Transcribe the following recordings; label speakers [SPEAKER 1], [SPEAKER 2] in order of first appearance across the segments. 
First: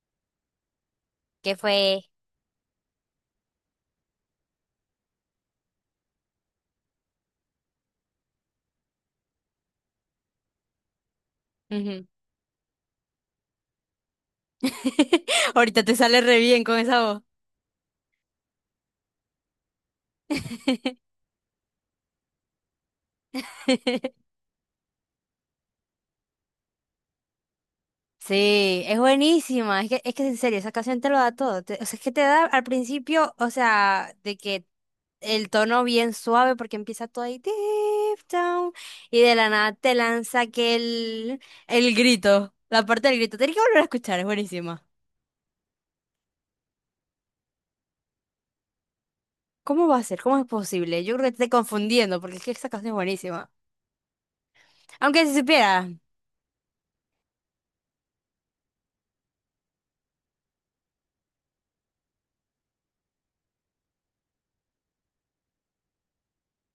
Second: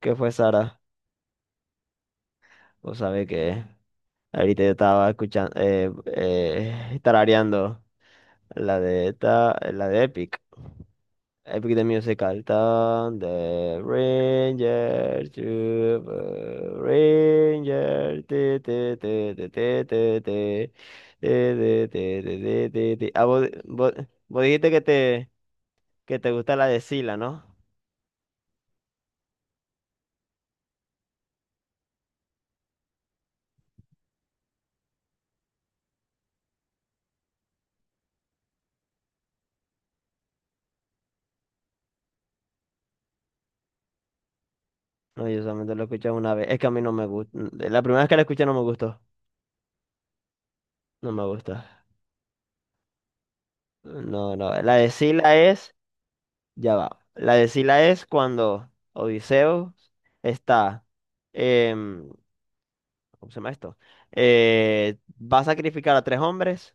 [SPEAKER 1] ¿Qué fue, Sara?
[SPEAKER 2] ¿Qué fue?
[SPEAKER 1] Vos sabés que ahorita yo estaba escuchando, tarareando la de la de Epic, Epic de
[SPEAKER 2] Ujú.
[SPEAKER 1] Musical. Tan de Ranger,
[SPEAKER 2] Ahorita te sale re bien con
[SPEAKER 1] Super
[SPEAKER 2] esa voz.
[SPEAKER 1] Ranger, te, te, te, te, te, te, te, te, te, te, te, te, te, te. Ah, vos dijiste que que te gusta la de Sila, ¿no?
[SPEAKER 2] Sí, es buenísima. Es que en serio, esa canción te lo da todo. O sea, es que te da al principio, o sea, de que el tono bien suave porque empieza todo ahí deep down y de la nada te lanza aquel el grito, la parte del grito. Tienes que volver a escuchar, es buenísima.
[SPEAKER 1] No, yo solamente lo escuché una vez. Es que a mí no me gusta. La primera vez que la escuché no me gustó.
[SPEAKER 2] ¿Cómo va a ser? ¿Cómo es posible?
[SPEAKER 1] No
[SPEAKER 2] Yo
[SPEAKER 1] me
[SPEAKER 2] creo que te estoy
[SPEAKER 1] gusta.
[SPEAKER 2] confundiendo porque es que esa canción es buenísima.
[SPEAKER 1] No, no. La de
[SPEAKER 2] Aunque si
[SPEAKER 1] Sila es,
[SPEAKER 2] supiera,
[SPEAKER 1] ya va. La de Sila es cuando Odiseo está, em, ¿cómo se llama esto? Va a sacrificar a tres hombres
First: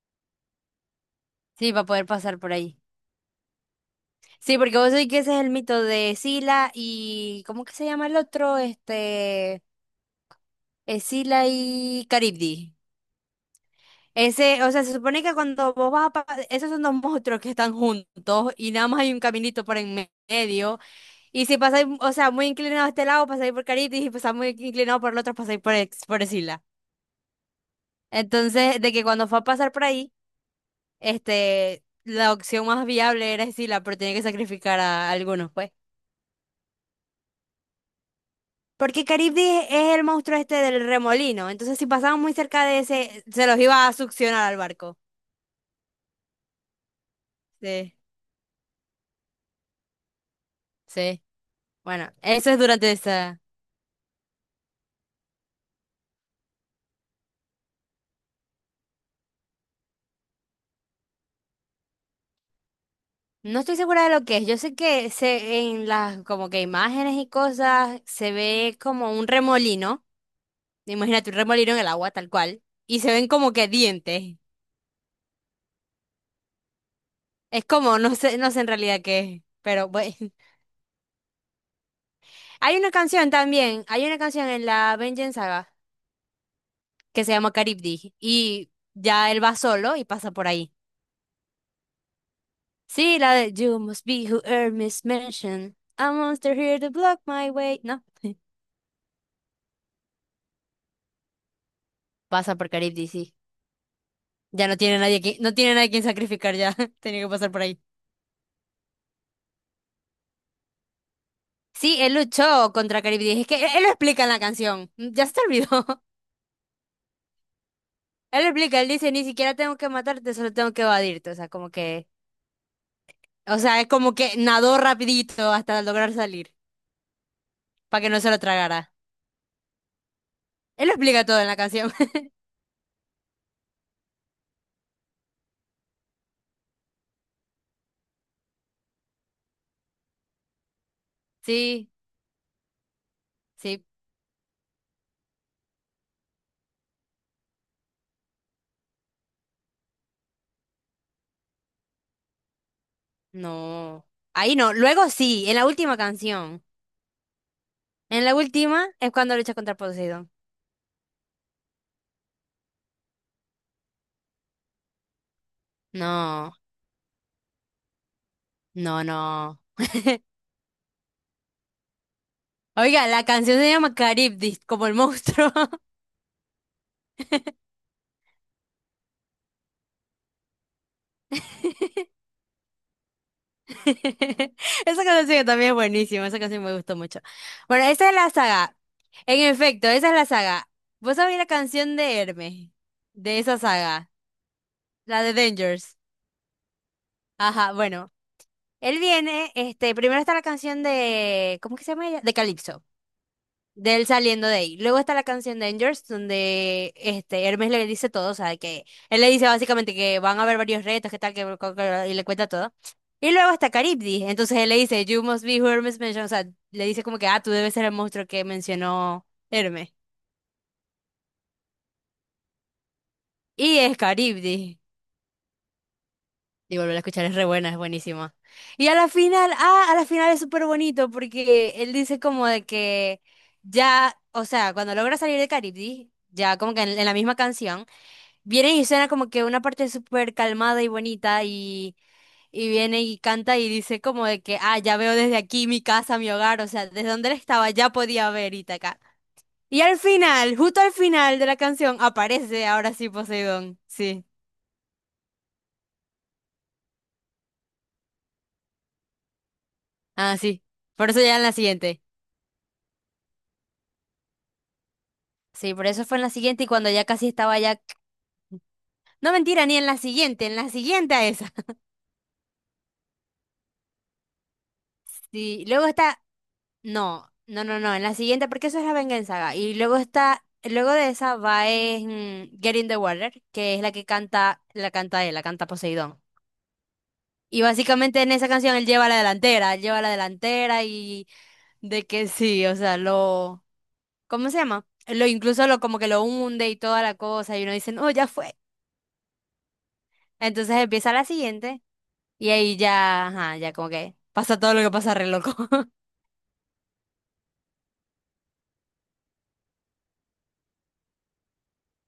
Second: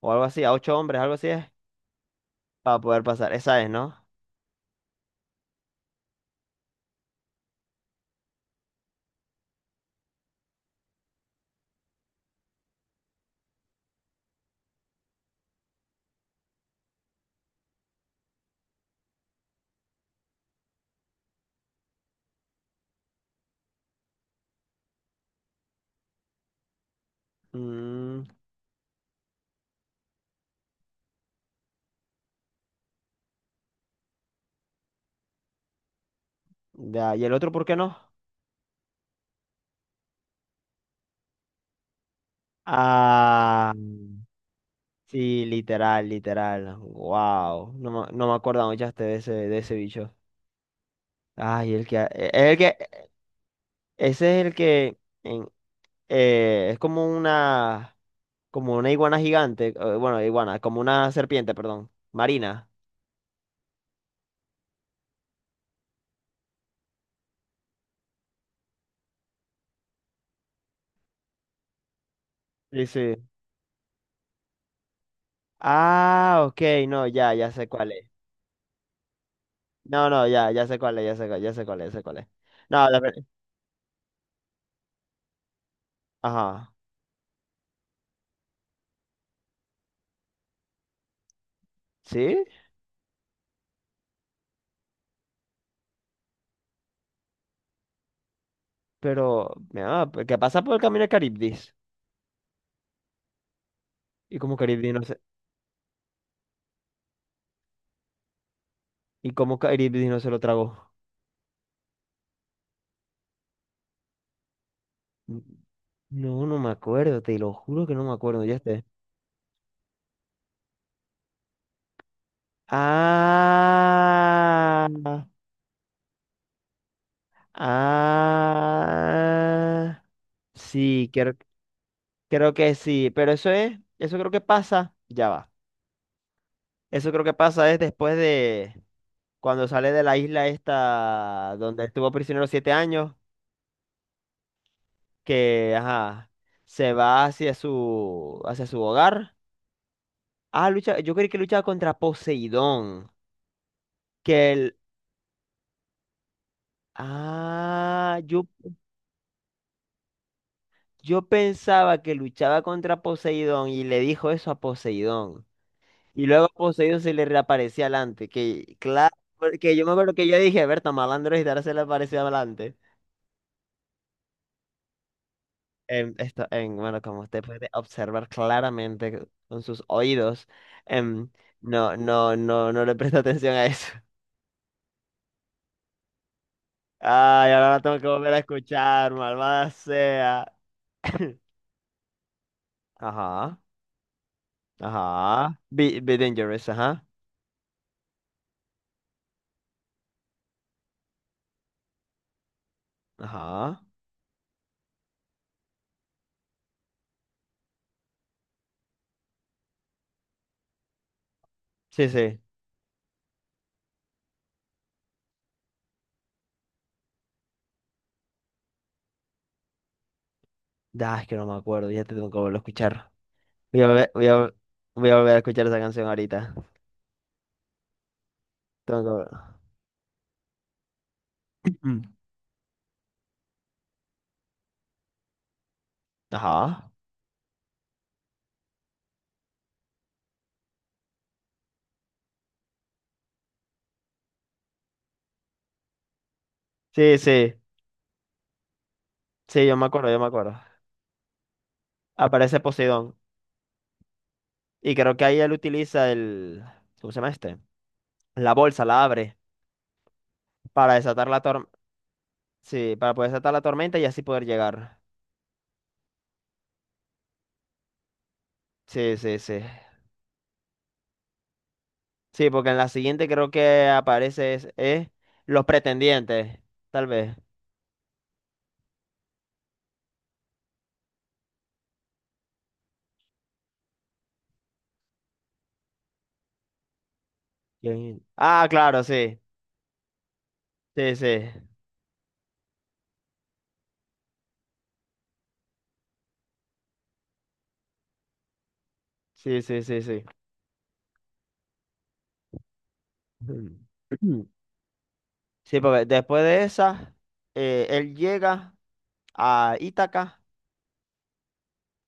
[SPEAKER 1] o algo así, a ocho hombres, algo así es,
[SPEAKER 2] sí, va a poder pasar por ahí.
[SPEAKER 1] para poder pasar. Esa es, ¿no?
[SPEAKER 2] Sí, porque vos sabés que ese es el mito de Sila y... ¿Cómo que se llama el otro? Este... Sila y Caribdi. Ese, o sea, se supone que cuando vos vas a... Esos son dos monstruos que están juntos y nada más hay un caminito por medio. Y si pasáis, o sea, muy inclinado a este lado, pasáis por Caribdi y si pasáis muy inclinado por el otro, pasáis por, por Sila.
[SPEAKER 1] Mm,
[SPEAKER 2] Entonces, de que cuando fue a pasar por ahí, este... La opción más viable era Sila, pero tenía que sacrificar a algunos, pues.
[SPEAKER 1] ya. ¿Y el otro por qué no?
[SPEAKER 2] Porque Caribdis es el monstruo este del remolino. Entonces, si pasaban muy cerca de ese, se los
[SPEAKER 1] Ah,
[SPEAKER 2] iba a succionar al barco.
[SPEAKER 1] sí, literal, literal. Wow.
[SPEAKER 2] Sí,
[SPEAKER 1] No me acuerdo mucho de de ese bicho.
[SPEAKER 2] sí.
[SPEAKER 1] Ay,
[SPEAKER 2] Bueno,
[SPEAKER 1] es
[SPEAKER 2] eso
[SPEAKER 1] el
[SPEAKER 2] es
[SPEAKER 1] que,
[SPEAKER 2] durante
[SPEAKER 1] e,
[SPEAKER 2] esa.
[SPEAKER 1] ese es el que. en- es como una iguana gigante, bueno, iguana, como una serpiente, perdón, marina.
[SPEAKER 2] No estoy segura de lo que es. Yo sé en las como que imágenes y cosas se ve como un remolino. Imagínate un remolino en el agua, tal cual.
[SPEAKER 1] Sí,
[SPEAKER 2] Y se
[SPEAKER 1] sí.
[SPEAKER 2] ven como que dientes.
[SPEAKER 1] Ah, ok, no, ya
[SPEAKER 2] Es
[SPEAKER 1] sé cuál
[SPEAKER 2] como,
[SPEAKER 1] es.
[SPEAKER 2] no sé, no sé en realidad qué es. Pero
[SPEAKER 1] No,
[SPEAKER 2] bueno.
[SPEAKER 1] no, ya sé cuál es, ya sé, ya sé cuál es, ya sé cuál es.
[SPEAKER 2] Hay
[SPEAKER 1] No,
[SPEAKER 2] una
[SPEAKER 1] la ver-
[SPEAKER 2] canción también. Hay una canción en la Vengeance Saga
[SPEAKER 1] Ajá.
[SPEAKER 2] que se llama Caribdi. Y ya él va solo y pasa por ahí.
[SPEAKER 1] ¿Sí?
[SPEAKER 2] Sí, la de You must be who Hermes mentioned. A monster here to block my way. No,
[SPEAKER 1] Pero mira, pues, ¿qué pasa por el camino de Caribdis?
[SPEAKER 2] pasa por Caribdi, sí.
[SPEAKER 1] Y
[SPEAKER 2] Ya no tiene nadie que, no tiene nadie quien sacrificar ya. Tenía que pasar por ahí.
[SPEAKER 1] Como Caribdis no se lo tragó.
[SPEAKER 2] Sí, él luchó contra Caribdi. Es que él lo explica en la canción. Ya se te
[SPEAKER 1] N-
[SPEAKER 2] olvidó.
[SPEAKER 1] No, no me acuerdo, te lo juro que no me
[SPEAKER 2] Él
[SPEAKER 1] acuerdo,
[SPEAKER 2] lo
[SPEAKER 1] ya
[SPEAKER 2] explica,
[SPEAKER 1] esté.
[SPEAKER 2] él dice, ni siquiera tengo que matarte, solo tengo que evadirte. O sea, como que, o sea, es como que nadó
[SPEAKER 1] Ah,
[SPEAKER 2] rapidito hasta lograr salir, para que no se lo tragara.
[SPEAKER 1] ah.
[SPEAKER 2] Él lo
[SPEAKER 1] Sí,
[SPEAKER 2] explica
[SPEAKER 1] creo,
[SPEAKER 2] todo en la canción.
[SPEAKER 1] creo que sí, pero eso creo que pasa, ya va. Eso creo que pasa es después de cuando sale de la isla esta donde
[SPEAKER 2] Sí,
[SPEAKER 1] estuvo prisionero 7 años,
[SPEAKER 2] sí.
[SPEAKER 1] que ajá, se va hacia hacia su hogar. Ah, lucha, yo creí que luchaba contra Poseidón,
[SPEAKER 2] No.
[SPEAKER 1] que
[SPEAKER 2] Ahí no.
[SPEAKER 1] el
[SPEAKER 2] Luego sí, en la última canción.
[SPEAKER 1] ah,
[SPEAKER 2] En la última es cuando lucha contra Poseidón.
[SPEAKER 1] yo pensaba que luchaba contra Poseidón y le dijo eso a Poseidón. Y luego
[SPEAKER 2] No,
[SPEAKER 1] poseído se le reaparecía adelante. Que
[SPEAKER 2] no,
[SPEAKER 1] claro,
[SPEAKER 2] no.
[SPEAKER 1] porque yo me acuerdo que yo dije: Berta, malandro y ahora se le aparecía adelante.
[SPEAKER 2] Oiga, la canción se llama Caribdis, como el monstruo.
[SPEAKER 1] Bueno, como usted puede observar claramente con sus oídos, em, no le presta atención a eso.
[SPEAKER 2] Esa canción también es buenísima, esa canción me gustó mucho.
[SPEAKER 1] Ay, ahora la
[SPEAKER 2] Bueno,
[SPEAKER 1] tengo que
[SPEAKER 2] esa es la
[SPEAKER 1] volver a
[SPEAKER 2] saga.
[SPEAKER 1] escuchar,
[SPEAKER 2] En
[SPEAKER 1] malvada
[SPEAKER 2] efecto, esa es la
[SPEAKER 1] sea.
[SPEAKER 2] saga. ¿Vos sabés la canción de Hermes? De esa
[SPEAKER 1] Ajá,
[SPEAKER 2] saga, la de
[SPEAKER 1] ajá.
[SPEAKER 2] Dangers.
[SPEAKER 1] Be, be dangerous, ajá.
[SPEAKER 2] Ajá, bueno. Él viene, este, primero está la canción de, ¿cómo que se llama ella? De Calypso.
[SPEAKER 1] Ajá.
[SPEAKER 2] De él saliendo de ahí. Luego está la canción Dangers, donde este Hermes le dice todo, o sea, que él le dice básicamente que van a haber varios retos, que tal,
[SPEAKER 1] Sí,
[SPEAKER 2] y le
[SPEAKER 1] sí.
[SPEAKER 2] cuenta todo. Y luego está Caribdi, entonces él le dice, You must be who Hermes mentioned, o sea, le dice como que, ah, tú debes ser el monstruo que mencionó Hermes.
[SPEAKER 1] Ah, es que no me acuerdo, ya te tengo que volver a escuchar.
[SPEAKER 2] Y
[SPEAKER 1] Voy a,
[SPEAKER 2] es
[SPEAKER 1] volver- voy a,
[SPEAKER 2] Caribdi.
[SPEAKER 1] voy a volver a escuchar esa canción ahorita.
[SPEAKER 2] Y volver a escuchar es re buena, es buenísima. Y a
[SPEAKER 1] Tengo
[SPEAKER 2] la
[SPEAKER 1] que volver.
[SPEAKER 2] final, ah, a la final es súper bonito porque él
[SPEAKER 1] Mm.
[SPEAKER 2] dice como de que ya, o sea, cuando logra salir de Caribdi, ya como que en
[SPEAKER 1] Ajá.
[SPEAKER 2] la misma canción. Viene y suena como que una parte súper calmada y bonita y viene y canta y dice como de que, ah, ya veo desde aquí mi casa, mi hogar, o sea, desde
[SPEAKER 1] Sí,
[SPEAKER 2] donde él
[SPEAKER 1] sí,
[SPEAKER 2] estaba ya podía ver Ítaca.
[SPEAKER 1] sí, yo
[SPEAKER 2] Y
[SPEAKER 1] me
[SPEAKER 2] al
[SPEAKER 1] acuerdo, yo me acuerdo.
[SPEAKER 2] final, justo al final de la canción,
[SPEAKER 1] Aparece
[SPEAKER 2] aparece ahora sí
[SPEAKER 1] Poseidón.
[SPEAKER 2] Poseidón. Sí,
[SPEAKER 1] Y creo que ahí él utiliza el… ¿Cómo se llama este? La bolsa, la abre
[SPEAKER 2] ah, sí.
[SPEAKER 1] para
[SPEAKER 2] Por eso
[SPEAKER 1] desatar
[SPEAKER 2] ya
[SPEAKER 1] la
[SPEAKER 2] en la
[SPEAKER 1] tormenta.
[SPEAKER 2] siguiente.
[SPEAKER 1] Sí, para poder desatar la tormenta y así poder llegar.
[SPEAKER 2] Sí, por eso fue en la siguiente y cuando ya casi estaba ya...
[SPEAKER 1] Sí,
[SPEAKER 2] No
[SPEAKER 1] sí, sí.
[SPEAKER 2] mentira, ni en la siguiente, en la siguiente a esa.
[SPEAKER 1] Sí, porque en la siguiente creo que es los
[SPEAKER 2] Sí, luego está
[SPEAKER 1] pretendientes, tal
[SPEAKER 2] No,
[SPEAKER 1] vez.
[SPEAKER 2] no, no, no. En la siguiente, porque eso es la venganza. Y luego está, luego de esa va es Get in the Water, que es la que canta, la canta él, la canta Poseidón. Y básicamente
[SPEAKER 1] ¿Quién?
[SPEAKER 2] en esa
[SPEAKER 1] Ah,
[SPEAKER 2] canción él
[SPEAKER 1] claro,
[SPEAKER 2] lleva la
[SPEAKER 1] sí.
[SPEAKER 2] delantera, él lleva la delantera
[SPEAKER 1] Sí,
[SPEAKER 2] y
[SPEAKER 1] sí.
[SPEAKER 2] de que sí, o sea, lo, ¿cómo se llama? Lo incluso lo como que lo hunde y toda la cosa y uno dice, no, ya fue.
[SPEAKER 1] Sí, sí, sí, sí.
[SPEAKER 2] Entonces empieza la siguiente y ahí ya, ajá, ya como que pasa todo lo que pasa re loco.
[SPEAKER 1] Sí, porque después de esa, él llega a Ítaca.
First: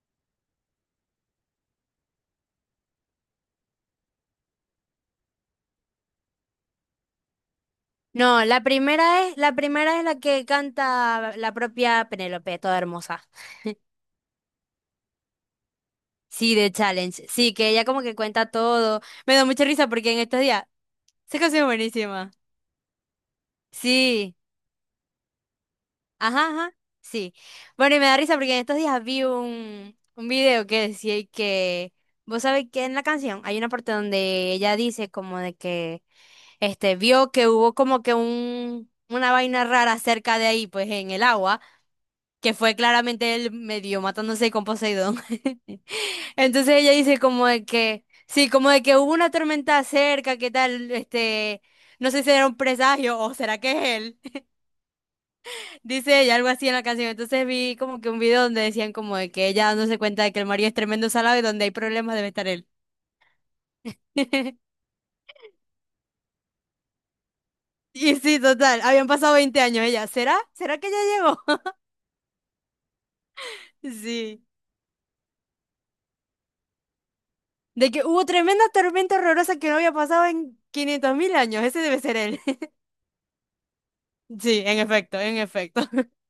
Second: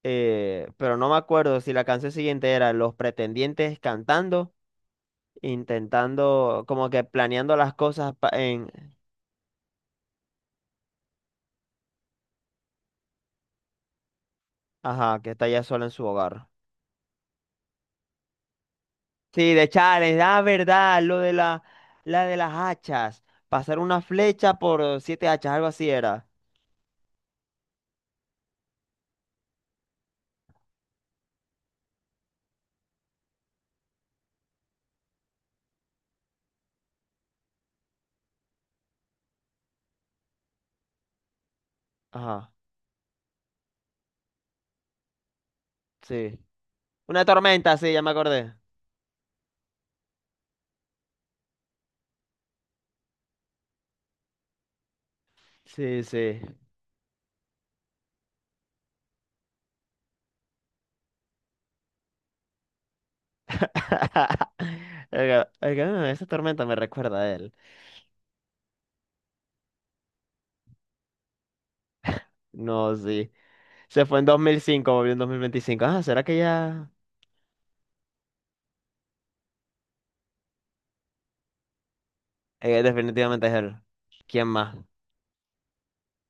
[SPEAKER 1] Pero no me acuerdo si la canción siguiente era Los pretendientes cantando, intentando, como que planeando las cosas
[SPEAKER 2] No, la primera es, la primera es la que canta la propia Penélope, toda hermosa.
[SPEAKER 1] ajá, que está ya sola en su hogar.
[SPEAKER 2] Sí, de Challenge. Sí, que ella como que cuenta todo. Me da
[SPEAKER 1] Sí,
[SPEAKER 2] mucha
[SPEAKER 1] de
[SPEAKER 2] risa porque
[SPEAKER 1] Challenge,
[SPEAKER 2] en
[SPEAKER 1] la
[SPEAKER 2] estos días
[SPEAKER 1] verdad,
[SPEAKER 2] se canción es
[SPEAKER 1] la
[SPEAKER 2] buenísima.
[SPEAKER 1] de las hachas, pasar una
[SPEAKER 2] Sí,
[SPEAKER 1] flecha por 7 hachas, algo así era.
[SPEAKER 2] ajá, ajá, sí. Bueno, y me da risa porque en estos días vi un video que decía y que, vos sabés que en la canción hay una parte donde ella dice como de que, este, vio que hubo como que una vaina rara cerca de ahí, pues en el agua.
[SPEAKER 1] Ajá,
[SPEAKER 2] Que fue claramente él medio matándose con Poseidón.
[SPEAKER 1] sí.
[SPEAKER 2] Entonces ella dice
[SPEAKER 1] Una
[SPEAKER 2] como de
[SPEAKER 1] tormenta, sí, ya
[SPEAKER 2] que,
[SPEAKER 1] me
[SPEAKER 2] sí,
[SPEAKER 1] acordé.
[SPEAKER 2] como de que hubo una tormenta cerca, ¿qué tal? Este, no sé si era un presagio o será que es él.
[SPEAKER 1] Sí,
[SPEAKER 2] Dice ella
[SPEAKER 1] sí.
[SPEAKER 2] algo así en la canción. Entonces vi como que un video donde decían como de que ella dándose cuenta de que el marido es tremendo salado y donde hay problemas debe estar él.
[SPEAKER 1] Oiga, oiga, "Ah, esa tormenta me recuerda a él".
[SPEAKER 2] Y sí, total, habían pasado 20 años ella. ¿Será? ¿Será que ya llegó?
[SPEAKER 1] No, sí. Se fue en dos
[SPEAKER 2] Sí.
[SPEAKER 1] mil cinco volvió en 2025. Ah, ¿será que ya…?
[SPEAKER 2] De que hubo tremenda tormenta horrorosa que no había pasado en 500.000 años. Ese debe ser él.
[SPEAKER 1] Definitivamente es él. ¿Quién
[SPEAKER 2] Sí,
[SPEAKER 1] más?
[SPEAKER 2] en efecto, en efecto.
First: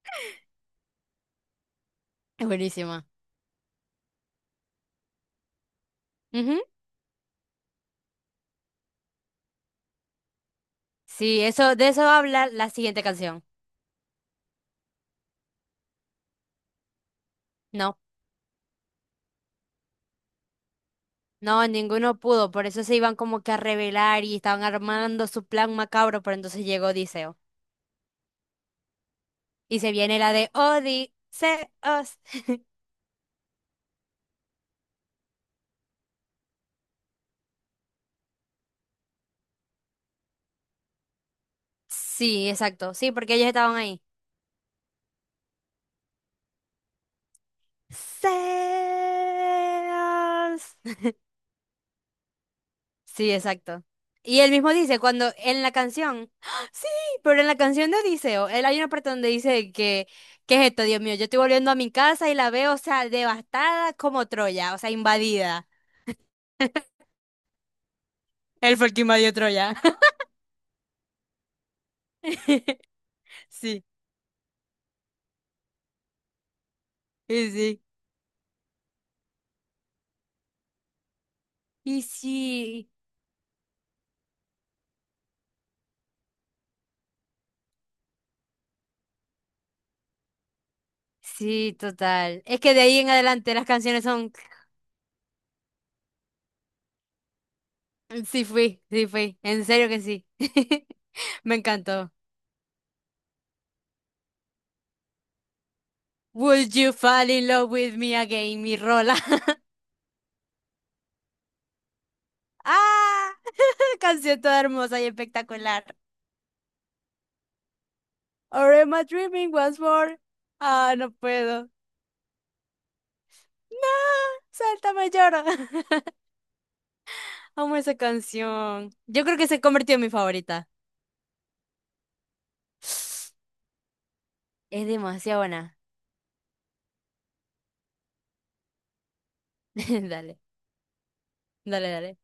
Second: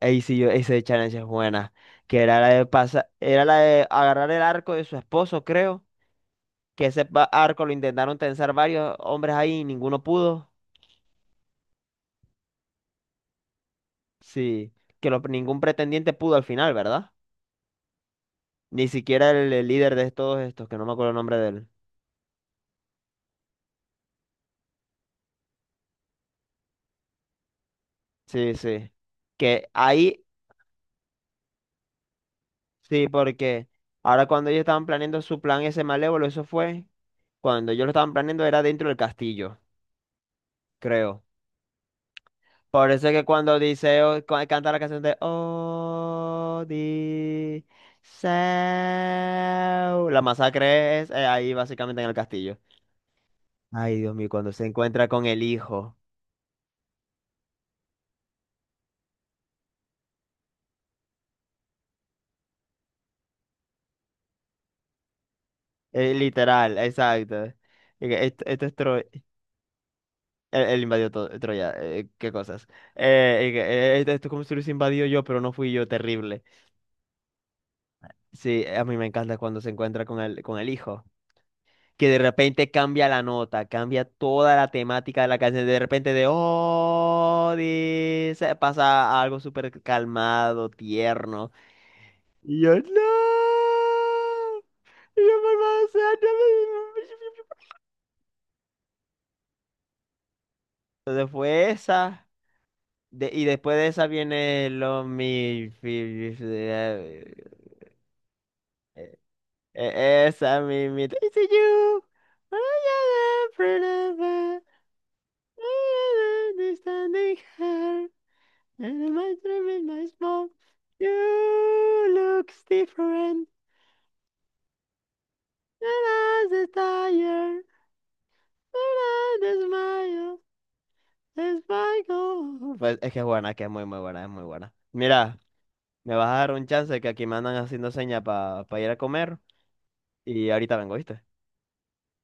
[SPEAKER 1] Ahí sí yo, ese challenge es buena. Que
[SPEAKER 2] Es buenísima.
[SPEAKER 1] era la de agarrar el arco de su esposo, creo.
[SPEAKER 2] Ujú.
[SPEAKER 1] Que ese arco lo intentaron tensar varios hombres ahí y ninguno pudo.
[SPEAKER 2] Sí, eso, de eso va a hablar la siguiente canción.
[SPEAKER 1] Sí, que ningún pretendiente pudo al final, ¿verdad?
[SPEAKER 2] No,
[SPEAKER 1] Ni siquiera el líder de todos estos, que no me acuerdo el nombre de él.
[SPEAKER 2] no, ninguno pudo, por eso se iban como que a revelar y estaban armando su plan macabro, pero entonces llegó Odiseo.
[SPEAKER 1] Sí, sí. Que
[SPEAKER 2] Y se viene
[SPEAKER 1] ahí,
[SPEAKER 2] la de Odiseos.
[SPEAKER 1] sí, porque ahora cuando ellos estaban planeando su plan ese malévolo, cuando ellos lo estaban planeando era dentro del castillo, creo.
[SPEAKER 2] Sí,
[SPEAKER 1] Por
[SPEAKER 2] exacto,
[SPEAKER 1] eso
[SPEAKER 2] sí,
[SPEAKER 1] es que
[SPEAKER 2] porque ellos
[SPEAKER 1] cuando
[SPEAKER 2] estaban ahí.
[SPEAKER 1] Odiseo canta la canción de Odiseo, la
[SPEAKER 2] Zeus.
[SPEAKER 1] masacre es ahí básicamente en el castillo.
[SPEAKER 2] Sí, exacto.
[SPEAKER 1] Ay, Dios mío,
[SPEAKER 2] Y
[SPEAKER 1] cuando
[SPEAKER 2] él
[SPEAKER 1] se
[SPEAKER 2] mismo dice,
[SPEAKER 1] encuentra con
[SPEAKER 2] cuando
[SPEAKER 1] el
[SPEAKER 2] en la
[SPEAKER 1] hijo.
[SPEAKER 2] canción, ¡Ah! Sí, pero en la canción de Odiseo, él hay una parte donde dice que, ¿qué es esto, Dios mío? Yo estoy volviendo a mi casa y la veo, o sea, devastada como Troya, o sea, invadida.
[SPEAKER 1] Literal, exacto. Y que esto es
[SPEAKER 2] Él fue el que
[SPEAKER 1] Troya.
[SPEAKER 2] invadió Troya.
[SPEAKER 1] Él invadió Troya. Eh, qué cosas.
[SPEAKER 2] Sí,
[SPEAKER 1] Esto, esto es como si lo hubiese invadido yo, pero no fui yo. Terrible.
[SPEAKER 2] y sí.
[SPEAKER 1] Sí, a mí me encanta cuando se encuentra con con el hijo.
[SPEAKER 2] Y
[SPEAKER 1] Que de repente
[SPEAKER 2] sí,
[SPEAKER 1] cambia la nota, cambia toda la temática de la canción, de repente de oh, dice, pasa a algo súper calmado, tierno.
[SPEAKER 2] sí, total. Es
[SPEAKER 1] Y
[SPEAKER 2] que
[SPEAKER 1] yo,
[SPEAKER 2] de
[SPEAKER 1] no,
[SPEAKER 2] ahí en adelante las canciones son,
[SPEAKER 1] Por favor, sea, no me-
[SPEAKER 2] sí fui, en serio que sí.
[SPEAKER 1] entonces
[SPEAKER 2] Me
[SPEAKER 1] fue
[SPEAKER 2] encantó.
[SPEAKER 1] esa. Y después de esa viene lo mi. Fi- fi-
[SPEAKER 2] Would you fall in love with me again, mi rola?
[SPEAKER 1] eh, esa, mi Daisy You.
[SPEAKER 2] Ah,
[SPEAKER 1] I am
[SPEAKER 2] canción toda
[SPEAKER 1] pretty,
[SPEAKER 2] hermosa y espectacular.
[SPEAKER 1] I am understanding her.
[SPEAKER 2] Or am I
[SPEAKER 1] And my
[SPEAKER 2] dreaming
[SPEAKER 1] dream
[SPEAKER 2] once
[SPEAKER 1] in my
[SPEAKER 2] more?
[SPEAKER 1] small.
[SPEAKER 2] Ah, no puedo.
[SPEAKER 1] You looks different.
[SPEAKER 2] No, sáltame, lloro.
[SPEAKER 1] And as a tire,
[SPEAKER 2] Amo esa canción. Yo creo
[SPEAKER 1] and
[SPEAKER 2] que
[SPEAKER 1] as
[SPEAKER 2] se convirtió en mi
[SPEAKER 1] smile,
[SPEAKER 2] favorita.
[SPEAKER 1] as my goal. Pues es que es buena, que es muy, muy buena, es muy buena.
[SPEAKER 2] Es
[SPEAKER 1] Mira,
[SPEAKER 2] demasiado buena.
[SPEAKER 1] me vas a dar un chance que aquí me andan haciendo seña para ir a comer
[SPEAKER 2] Dale,
[SPEAKER 1] y ahorita vengo, ¿viste?
[SPEAKER 2] dale, dale.